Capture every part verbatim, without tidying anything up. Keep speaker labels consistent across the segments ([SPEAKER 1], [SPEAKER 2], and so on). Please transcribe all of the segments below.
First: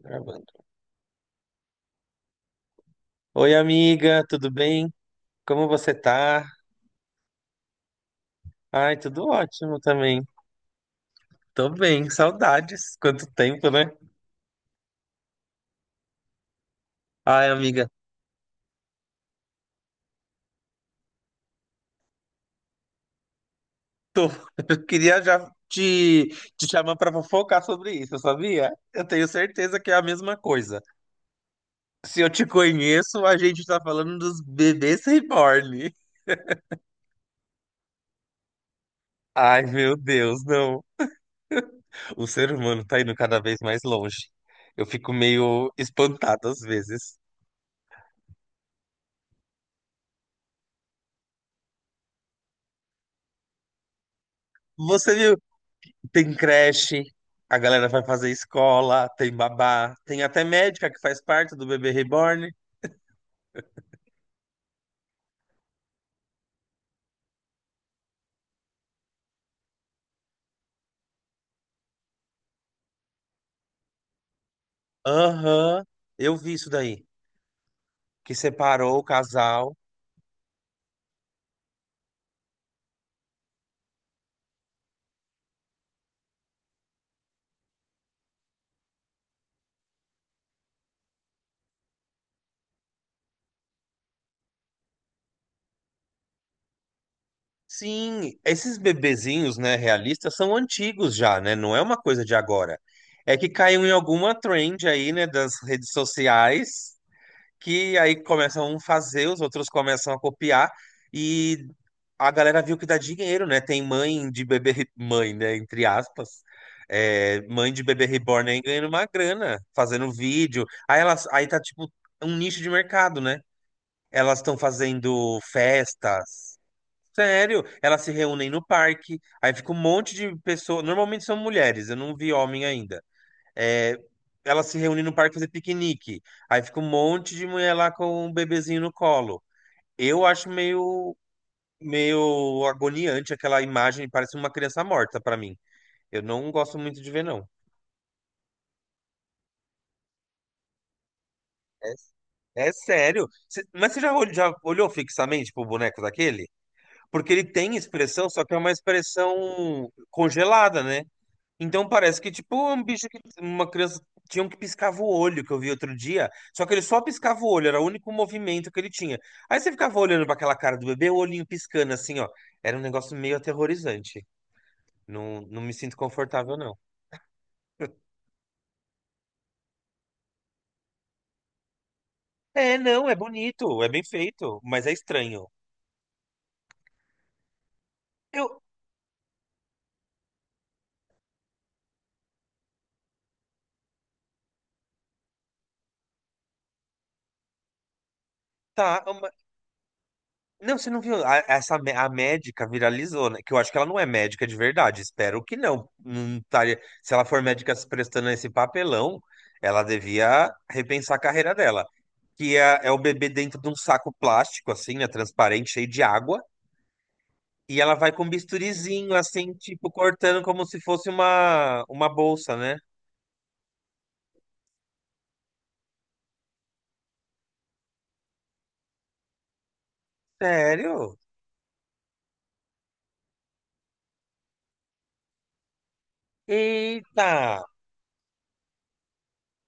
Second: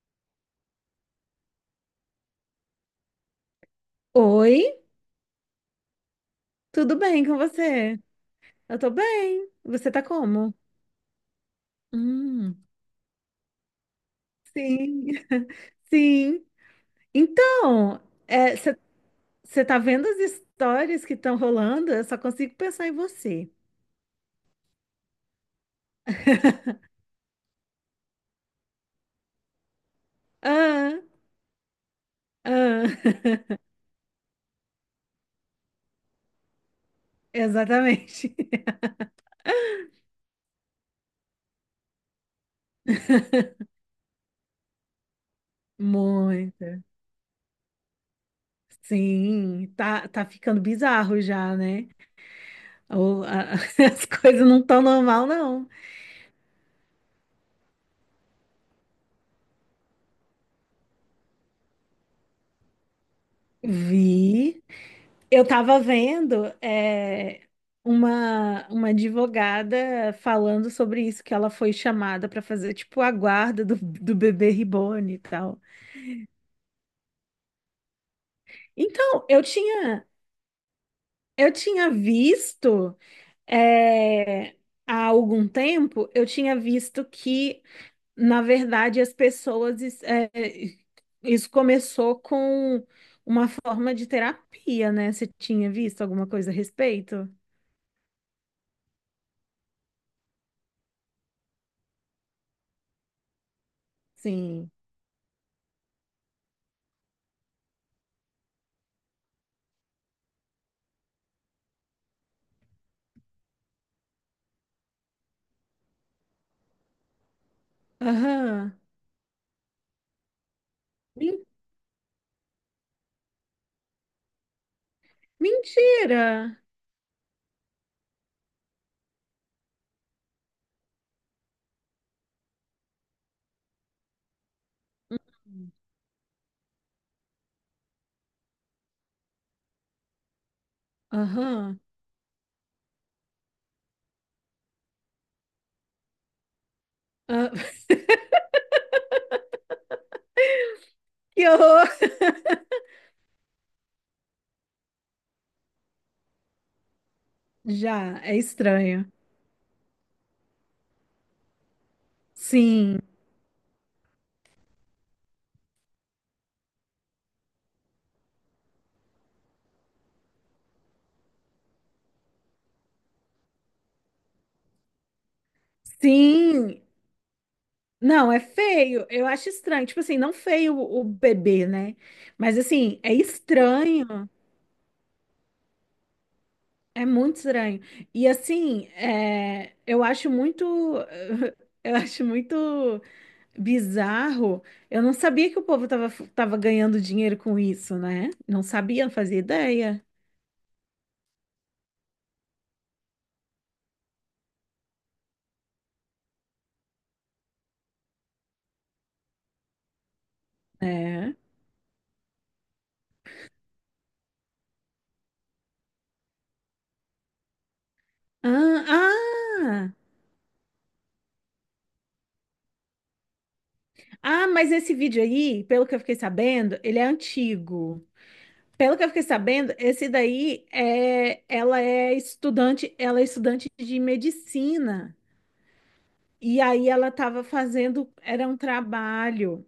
[SPEAKER 1] Gravando. Oi, amiga, tudo
[SPEAKER 2] Oi,
[SPEAKER 1] bem? Como você tá?
[SPEAKER 2] tudo bem com você? Eu tô
[SPEAKER 1] Ai, tudo
[SPEAKER 2] bem.
[SPEAKER 1] ótimo
[SPEAKER 2] Você tá
[SPEAKER 1] também.
[SPEAKER 2] como?
[SPEAKER 1] Tô bem,
[SPEAKER 2] Hum,
[SPEAKER 1] saudades. Quanto tempo, né?
[SPEAKER 2] sim, sim.
[SPEAKER 1] Ai, amiga,
[SPEAKER 2] Então, você tá vendo as histórias que estão rolando? Eu só consigo pensar em você.
[SPEAKER 1] tô. Eu queria já te, te chamar pra fofocar sobre isso, sabia? Eu tenho certeza que é a mesma coisa.
[SPEAKER 2] Ah,
[SPEAKER 1] Se eu te
[SPEAKER 2] ah,
[SPEAKER 1] conheço, a gente tá falando dos bebês reborn.
[SPEAKER 2] exatamente.
[SPEAKER 1] Ai, meu Deus, não. O ser humano tá indo cada vez mais longe. Eu fico meio espantado às
[SPEAKER 2] Muito.
[SPEAKER 1] vezes.
[SPEAKER 2] Sim, tá, tá ficando bizarro já, né? Ou, a- as coisas não estão normal,
[SPEAKER 1] Você
[SPEAKER 2] não.
[SPEAKER 1] tem creche, a galera vai fazer escola, tem babá, tem até médica que faz parte do bebê reborn.
[SPEAKER 2] Vi. Eu estava vendo é, uma, uma advogada falando sobre isso, que ela foi chamada para fazer tipo a guarda do, do bebê reborn e tal.
[SPEAKER 1] Aham, eu vi isso daí, que separou o
[SPEAKER 2] Então, eu
[SPEAKER 1] casal.
[SPEAKER 2] tinha, eu tinha visto é, há algum tempo, eu tinha visto que, na verdade, as pessoas es- é, isso começou com uma forma de terapia, né? Você tinha visto alguma coisa a respeito?
[SPEAKER 1] Sim, esses bebezinhos, né, realistas, são antigos já, né? Não é uma coisa de agora. É que caiu em alguma
[SPEAKER 2] Sim.
[SPEAKER 1] trend aí, né, das redes sociais. Que aí começam a um fazer, os outros começam a copiar e a galera viu que dá dinheiro, né? Tem mãe de bebê, re- mãe, né? Entre aspas. É, mãe de bebê reborn aí
[SPEAKER 2] Aham.
[SPEAKER 1] ganhando uma grana, fazendo vídeo. Aí elas, aí tá tipo um nicho de mercado, né? Elas estão fazendo festas.
[SPEAKER 2] Mentira!
[SPEAKER 1] Sério, elas se reúnem no parque, aí fica um monte de pessoas. Normalmente são mulheres, eu não vi homem ainda. É, ela se reúne no parque fazer piquenique. Aí fica um monte de mulher lá com um bebezinho no colo. Eu acho meio,
[SPEAKER 2] Aham.
[SPEAKER 1] meio agoniante aquela imagem, parece uma criança morta pra mim. Eu não gosto muito de ver, não.
[SPEAKER 2] Ah, que horror!
[SPEAKER 1] É, é sério. Cê- mas você já, ol- já olhou fixamente pro boneco daquele? Porque ele tem
[SPEAKER 2] Já,
[SPEAKER 1] expressão,
[SPEAKER 2] é
[SPEAKER 1] só que é uma
[SPEAKER 2] estranho.
[SPEAKER 1] expressão congelada, né? Então parece que, tipo, um
[SPEAKER 2] Sim,
[SPEAKER 1] bicho que uma criança tinha um que piscava o olho, que eu vi outro dia. Só que ele só piscava o olho, era o único movimento que ele tinha. Aí você ficava olhando pra aquela cara do bebê, o olhinho piscando assim, ó. Era um negócio meio aterrorizante. Não, não me sinto confortável, não.
[SPEAKER 2] sim. Não, é feio. Eu acho estranho. Tipo assim, não feio o o bebê, né? Mas
[SPEAKER 1] É,
[SPEAKER 2] assim,
[SPEAKER 1] não,
[SPEAKER 2] é
[SPEAKER 1] é bonito, é bem
[SPEAKER 2] estranho.
[SPEAKER 1] feito, mas é estranho.
[SPEAKER 2] É muito estranho. E
[SPEAKER 1] Eu,
[SPEAKER 2] assim, é, eu acho muito. Eu acho muito bizarro. Eu não sabia que o povo tava, tava ganhando dinheiro com isso, né? Não
[SPEAKER 1] tá,
[SPEAKER 2] sabia, não fazia ideia.
[SPEAKER 1] não, você não viu? A, essa, mé- a médica viralizou, né? Que eu acho que ela não é médica de verdade. Espero que não. Não estaria- se ela for médica se prestando a esse papelão, ela devia repensar a
[SPEAKER 2] É.
[SPEAKER 1] carreira dela. Que é, é o bebê dentro de um saco plástico, assim, né? Transparente, cheio de água. E ela vai com um
[SPEAKER 2] Ah,
[SPEAKER 1] bisturizinho, assim, tipo,
[SPEAKER 2] ah,
[SPEAKER 1] cortando como se fosse uma, uma bolsa, né?
[SPEAKER 2] ah, mas esse vídeo aí, pelo que eu fiquei sabendo, ele é antigo. Pelo que eu fiquei sabendo, esse daí
[SPEAKER 1] Sério?
[SPEAKER 2] é, ela é estudante, ela é estudante de medicina. E aí ela estava
[SPEAKER 1] Eita!
[SPEAKER 2] fazendo, era um trabalho,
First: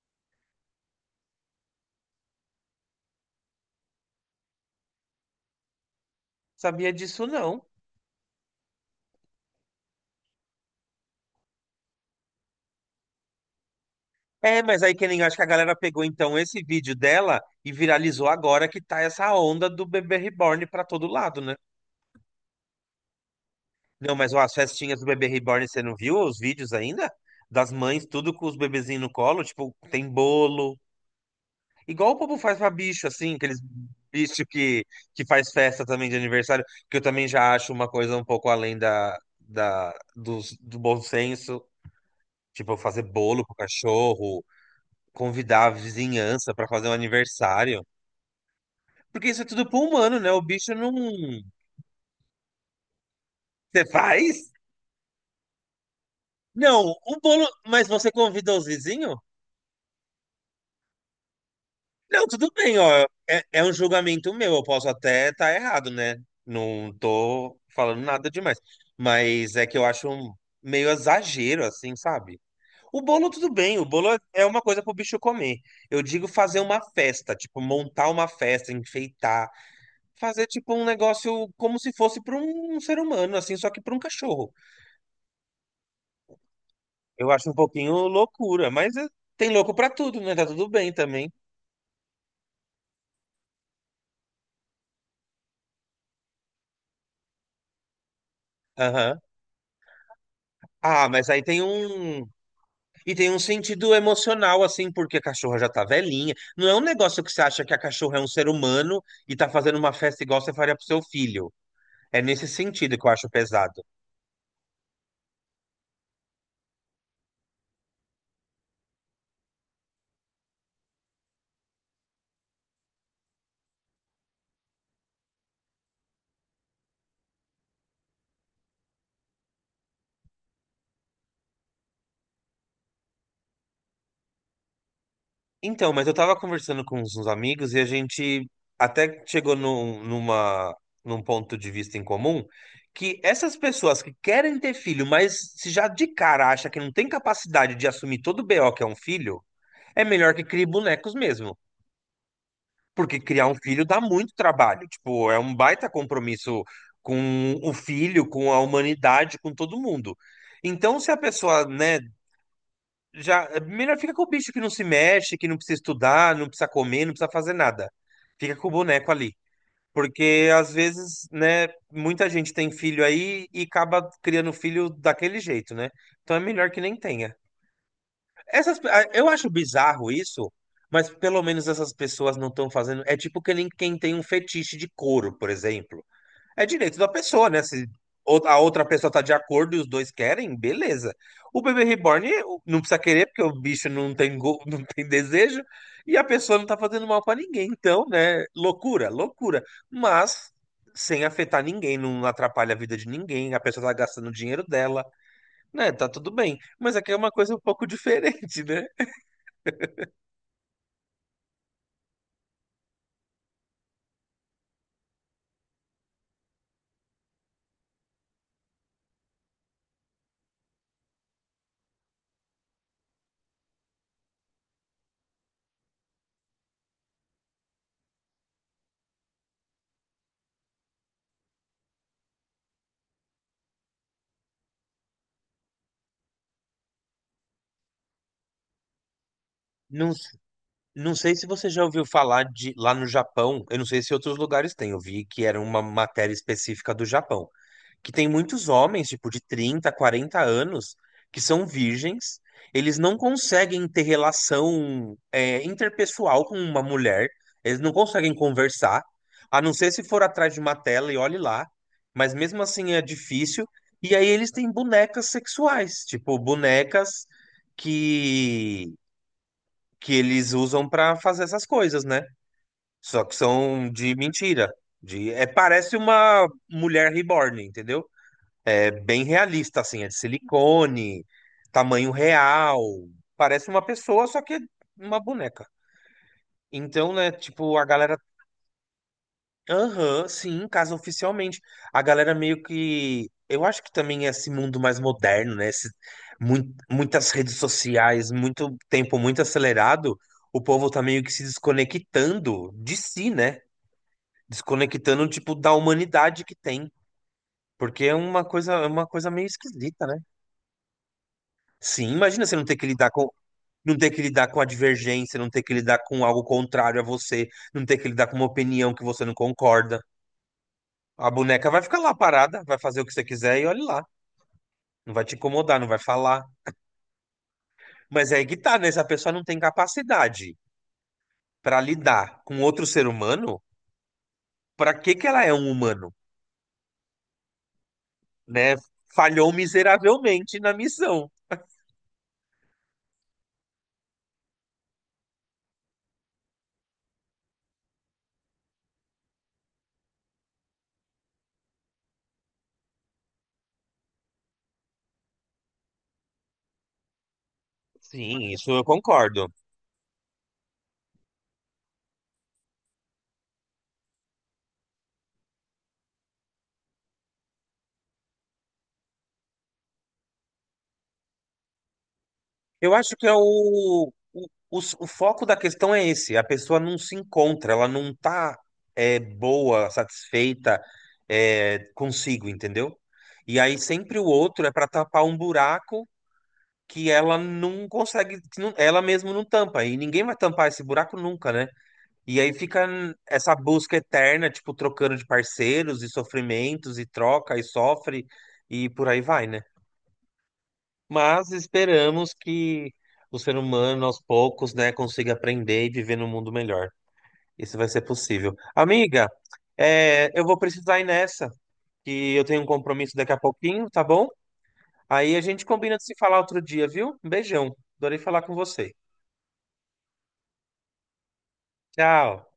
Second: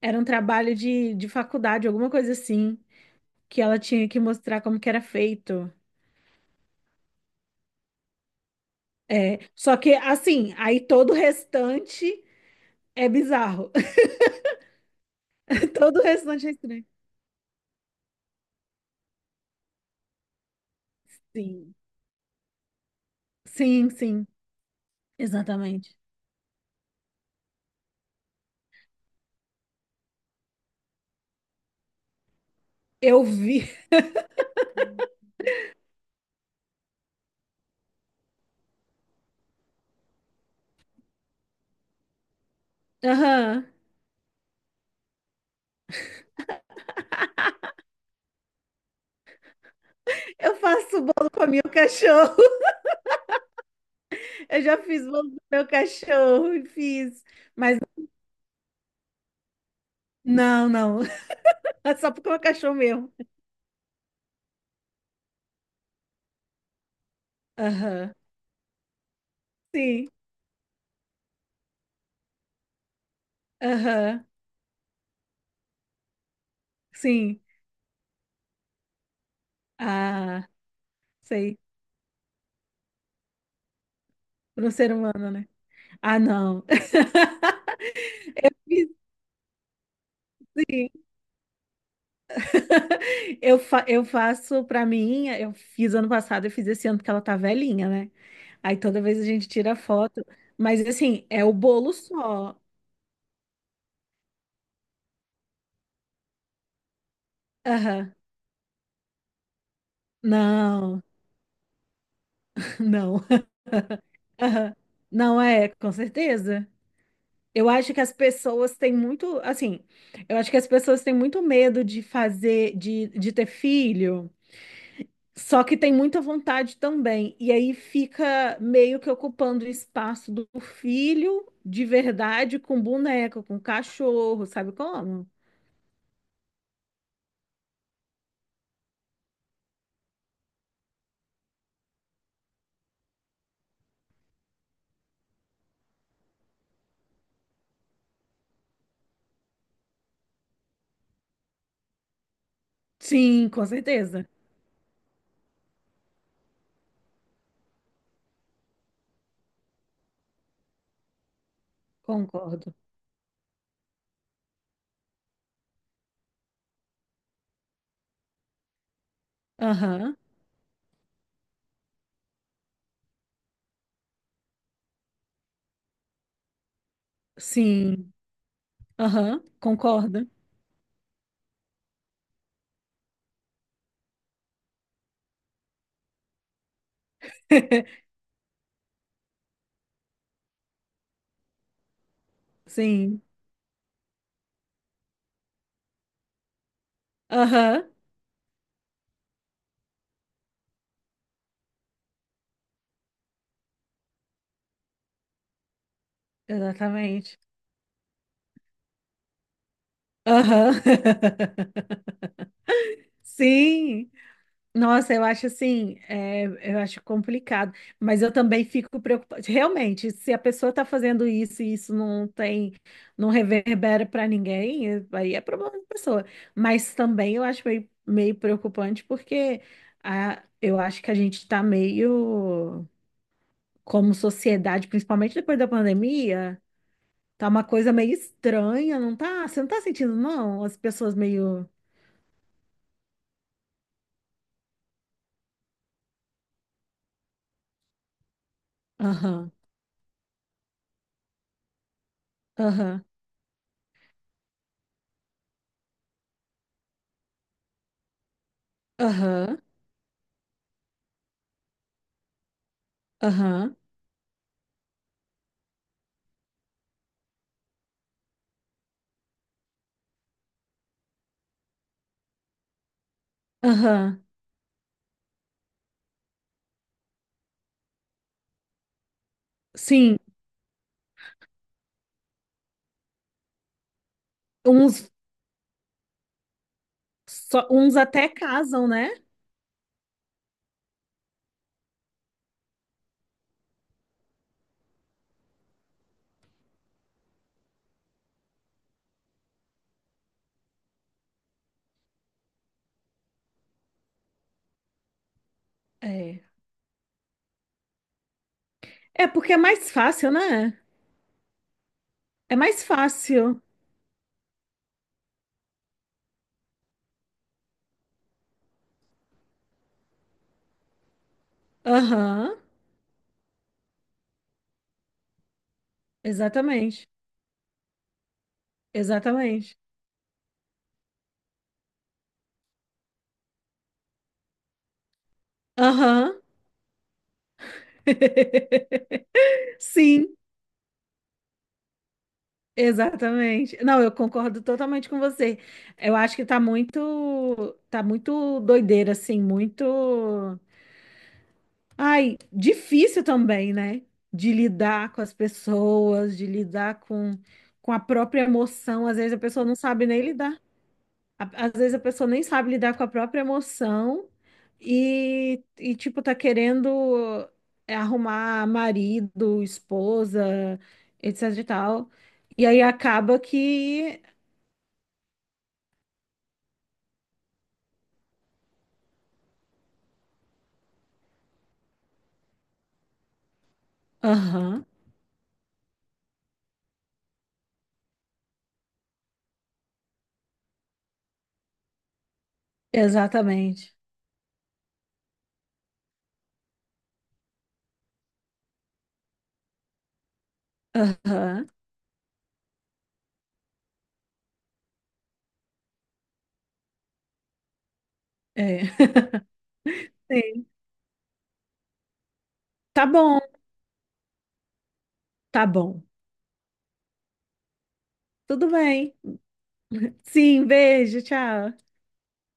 [SPEAKER 2] era um trabalho de, de faculdade, alguma coisa assim, que ela tinha que mostrar como que era feito.
[SPEAKER 1] Sabia disso não.
[SPEAKER 2] É, só que assim, aí todo o restante é bizarro.
[SPEAKER 1] É, mas aí que nem acho que a galera
[SPEAKER 2] Todo o
[SPEAKER 1] pegou então
[SPEAKER 2] restante é
[SPEAKER 1] esse
[SPEAKER 2] estranho.
[SPEAKER 1] vídeo dela e viralizou agora que tá essa onda do bebê reborn pra todo lado, né?
[SPEAKER 2] Sim, sim,
[SPEAKER 1] Não,
[SPEAKER 2] sim,
[SPEAKER 1] mas ó, as festinhas do bebê reborn, você não
[SPEAKER 2] exatamente.
[SPEAKER 1] viu os vídeos ainda? Das mães, tudo com os bebezinhos no colo, tipo, tem bolo. Igual o povo faz pra bicho,
[SPEAKER 2] Eu
[SPEAKER 1] assim, aqueles
[SPEAKER 2] vi.
[SPEAKER 1] bichos que, que faz festa também de aniversário, que eu também já acho uma coisa um pouco além da, da, dos- do bom senso. Tipo, fazer bolo pro
[SPEAKER 2] Aham.
[SPEAKER 1] cachorro, convidar a vizinhança pra fazer um aniversário. Porque isso é tudo pro humano, né? O
[SPEAKER 2] Eu
[SPEAKER 1] bicho não.
[SPEAKER 2] faço bolo com o meu cachorro.
[SPEAKER 1] Você faz?
[SPEAKER 2] Eu já fiz bolo com o meu cachorro.
[SPEAKER 1] Não, o
[SPEAKER 2] Fiz.
[SPEAKER 1] bolo.
[SPEAKER 2] Mas
[SPEAKER 1] Mas você convida os vizinhos?
[SPEAKER 2] não, não. É só
[SPEAKER 1] Não,
[SPEAKER 2] porque é um
[SPEAKER 1] tudo
[SPEAKER 2] cachorro
[SPEAKER 1] bem, ó.
[SPEAKER 2] meu.
[SPEAKER 1] É, é um julgamento meu, eu posso até estar errado, né? Não tô falando
[SPEAKER 2] Aham.
[SPEAKER 1] nada demais. Mas é que eu
[SPEAKER 2] Sim.
[SPEAKER 1] acho um meio exagero, assim, sabe? O bolo, tudo bem, o bolo é
[SPEAKER 2] Aham.
[SPEAKER 1] é uma coisa pro bicho comer. Eu digo fazer uma festa,
[SPEAKER 2] Sim.
[SPEAKER 1] tipo, montar uma festa, enfeitar. Fazer,
[SPEAKER 2] Ah,
[SPEAKER 1] tipo, um negócio
[SPEAKER 2] sei.
[SPEAKER 1] como se fosse para um ser humano, assim, só que para um cachorro.
[SPEAKER 2] Para um ser humano, né? Ah, não.
[SPEAKER 1] Eu acho um pouquinho loucura,
[SPEAKER 2] Fiz.
[SPEAKER 1] mas é, tem louco pra tudo, né? Tá tudo
[SPEAKER 2] Sim.
[SPEAKER 1] bem também.
[SPEAKER 2] Eu, fa eu faço pra mim. Eu fiz ano passado, eu fiz esse ano porque ela tá velhinha, né? Aí toda vez
[SPEAKER 1] Aham.
[SPEAKER 2] a gente tira foto. Mas
[SPEAKER 1] Ah,
[SPEAKER 2] assim,
[SPEAKER 1] mas
[SPEAKER 2] é
[SPEAKER 1] aí
[SPEAKER 2] o
[SPEAKER 1] tem
[SPEAKER 2] bolo
[SPEAKER 1] um.
[SPEAKER 2] só.
[SPEAKER 1] E tem um sentido emocional, assim, porque a cachorra já tá velhinha. Não é um negócio que você acha que a
[SPEAKER 2] Aham.
[SPEAKER 1] cachorra é um ser humano e tá fazendo uma festa igual você faria pro seu
[SPEAKER 2] Não,
[SPEAKER 1] filho. É nesse sentido que eu
[SPEAKER 2] não.
[SPEAKER 1] acho pesado.
[SPEAKER 2] Aham. Não é, com certeza. Eu acho que as pessoas têm muito, assim, eu acho que as pessoas têm muito medo de fazer, de, de ter filho, só que tem muita vontade também. E aí fica meio que ocupando o espaço do filho de verdade com boneco, com cachorro, sabe como?
[SPEAKER 1] Então, mas eu tava conversando com uns uns amigos e a gente até chegou num, numa, num ponto de vista em comum que essas pessoas que querem ter filho, mas se já de cara acha que não tem capacidade de assumir todo o B O que é um filho, é melhor que crie bonecos mesmo. Porque criar
[SPEAKER 2] Sim,
[SPEAKER 1] um
[SPEAKER 2] com
[SPEAKER 1] filho dá
[SPEAKER 2] certeza.
[SPEAKER 1] muito trabalho. Tipo, é um baita compromisso com o filho, com a humanidade, com todo mundo. Então, se a pessoa, né,
[SPEAKER 2] Concordo.
[SPEAKER 1] já, melhor fica com o bicho que não se mexe, que não precisa estudar, não precisa comer, não precisa fazer nada. Fica com o boneco ali.
[SPEAKER 2] Aham.
[SPEAKER 1] Porque às vezes, né, muita gente tem filho aí e acaba criando filho daquele jeito, né? Então é melhor que nem tenha.
[SPEAKER 2] Sim.
[SPEAKER 1] Essas, ah, eu
[SPEAKER 2] Aham.
[SPEAKER 1] acho bizarro
[SPEAKER 2] Concordo.
[SPEAKER 1] isso, mas pelo menos essas pessoas não estão fazendo. É tipo que nem quem tem um fetiche de couro, por exemplo. É direito da pessoa, né? Se ou- a outra pessoa tá de acordo e os dois querem, beleza. O bebê reborn eh, o- não precisa
[SPEAKER 2] Sim.
[SPEAKER 1] querer, porque o bicho não tem, go- não tem desejo, e a pessoa não tá fazendo mal pra ninguém.
[SPEAKER 2] Aham.
[SPEAKER 1] Então, né? Loucura, loucura. Mas sem afetar ninguém, não atrapalha a vida de ninguém, a pessoa tá gastando o dinheiro dela, né? Tá tudo bem. Mas aqui é uma
[SPEAKER 2] Exatamente.
[SPEAKER 1] coisa um pouco diferente, né?
[SPEAKER 2] Aham. Sim. Nossa, eu acho assim, é, eu acho complicado, mas eu também fico preocupada. Realmente, se a pessoa está fazendo isso e isso não tem, não reverbera para ninguém, é- aí é problema da pessoa. Mas também eu acho meio, meio preocupante porque a, eu acho que a gente está meio, como sociedade, principalmente depois da pandemia, tá uma coisa meio estranha, não tá? Você não tá
[SPEAKER 1] Não,
[SPEAKER 2] sentindo,
[SPEAKER 1] s-
[SPEAKER 2] não? As
[SPEAKER 1] não
[SPEAKER 2] pessoas
[SPEAKER 1] sei se
[SPEAKER 2] meio.
[SPEAKER 1] você já ouviu falar de lá no Japão, eu não sei se outros lugares têm, eu vi que era uma matéria específica do Japão. Que tem muitos homens, tipo, de
[SPEAKER 2] Aham,
[SPEAKER 1] trinta, quarenta anos, que são virgens, eles
[SPEAKER 2] aham,
[SPEAKER 1] não conseguem ter relação, é, interpessoal com uma mulher, eles não conseguem conversar,
[SPEAKER 2] aham,
[SPEAKER 1] a não ser se for atrás de uma tela e olhe lá, mas mesmo assim é difícil.
[SPEAKER 2] aham,
[SPEAKER 1] E aí eles têm bonecas sexuais, tipo, bonecas que, que eles usam pra fazer essas coisas, né? Só que são de
[SPEAKER 2] aham.
[SPEAKER 1] mentira. De, é, parece uma mulher reborn, entendeu? É bem realista, assim, é de
[SPEAKER 2] Sim,
[SPEAKER 1] silicone, tamanho real. Parece uma pessoa, só que é
[SPEAKER 2] uns,
[SPEAKER 1] uma boneca. Então, né,
[SPEAKER 2] só,
[SPEAKER 1] tipo, a
[SPEAKER 2] uns
[SPEAKER 1] galera.
[SPEAKER 2] até casam, né?
[SPEAKER 1] Aham, sim, casa oficialmente. A galera meio que. Eu acho que também é esse mundo mais moderno, né? Esse mui- muitas redes sociais, muito tempo muito acelerado. O povo tá meio que se desconectando de si, né? Desconectando, tipo, da
[SPEAKER 2] É.
[SPEAKER 1] humanidade que tem. Porque é uma coisa, é uma
[SPEAKER 2] É
[SPEAKER 1] coisa meio
[SPEAKER 2] porque é mais
[SPEAKER 1] esquisita, né?
[SPEAKER 2] fácil, né?
[SPEAKER 1] Sim, imagina
[SPEAKER 2] É
[SPEAKER 1] você não ter
[SPEAKER 2] mais
[SPEAKER 1] que lidar com.
[SPEAKER 2] fácil.
[SPEAKER 1] Não ter que lidar com a divergência, não ter que lidar com algo contrário a você, não ter que lidar com uma opinião que você não concorda. A boneca vai ficar lá
[SPEAKER 2] Aham,
[SPEAKER 1] parada, vai fazer o que você quiser e olhe lá. Não vai te incomodar, não vai falar.
[SPEAKER 2] exatamente,
[SPEAKER 1] Mas é aí é que tá, né? Se a pessoa não tem
[SPEAKER 2] exatamente.
[SPEAKER 1] capacidade para lidar com outro ser humano, para que que ela é um humano,
[SPEAKER 2] Aham.
[SPEAKER 1] né? Falhou
[SPEAKER 2] Sim,
[SPEAKER 1] miseravelmente na missão.
[SPEAKER 2] exatamente. Não, eu concordo totalmente com você. Eu acho que tá muito, tá muito doideira, assim, muito. Ai, difícil também, né? De lidar com as pessoas, de lidar com, com a
[SPEAKER 1] Sim,
[SPEAKER 2] própria
[SPEAKER 1] isso eu
[SPEAKER 2] emoção. Às vezes a
[SPEAKER 1] concordo.
[SPEAKER 2] pessoa não sabe nem lidar. A- Às vezes a pessoa nem sabe lidar com a própria emoção e, e tipo, tá querendo é, arrumar marido, esposa, etc e tal. E aí
[SPEAKER 1] Eu acho que é
[SPEAKER 2] acaba
[SPEAKER 1] o,
[SPEAKER 2] que.
[SPEAKER 1] o, o, s- o foco da questão é esse. A pessoa não se encontra, ela não tá é, boa, satisfeita é, consigo, entendeu? E aí sempre o outro é
[SPEAKER 2] Aham,
[SPEAKER 1] para tapar um buraco que ela não consegue, que não- ela mesma não tampa. E ninguém vai tampar esse buraco nunca, né? E aí fica hum, essa
[SPEAKER 2] exatamente.
[SPEAKER 1] busca eterna, tipo, trocando de parceiros e sofrimentos e troca e sofre e por aí vai, né? Mas
[SPEAKER 2] Aham,
[SPEAKER 1] esperamos que o ser humano, aos poucos, né, consiga aprender e viver num mundo melhor. Isso vai ser possível.
[SPEAKER 2] é.
[SPEAKER 1] Amiga, é, eu vou
[SPEAKER 2] Sim.
[SPEAKER 1] precisar ir nessa, que eu tenho um
[SPEAKER 2] Tá
[SPEAKER 1] compromisso daqui a
[SPEAKER 2] bom,
[SPEAKER 1] pouquinho, tá bom? Aí a gente
[SPEAKER 2] tá
[SPEAKER 1] combina
[SPEAKER 2] bom.
[SPEAKER 1] de se falar outro dia, viu? Um beijão. Adorei falar com
[SPEAKER 2] Tudo
[SPEAKER 1] você.
[SPEAKER 2] bem. Sim, beijo, tchau.
[SPEAKER 1] Tchau.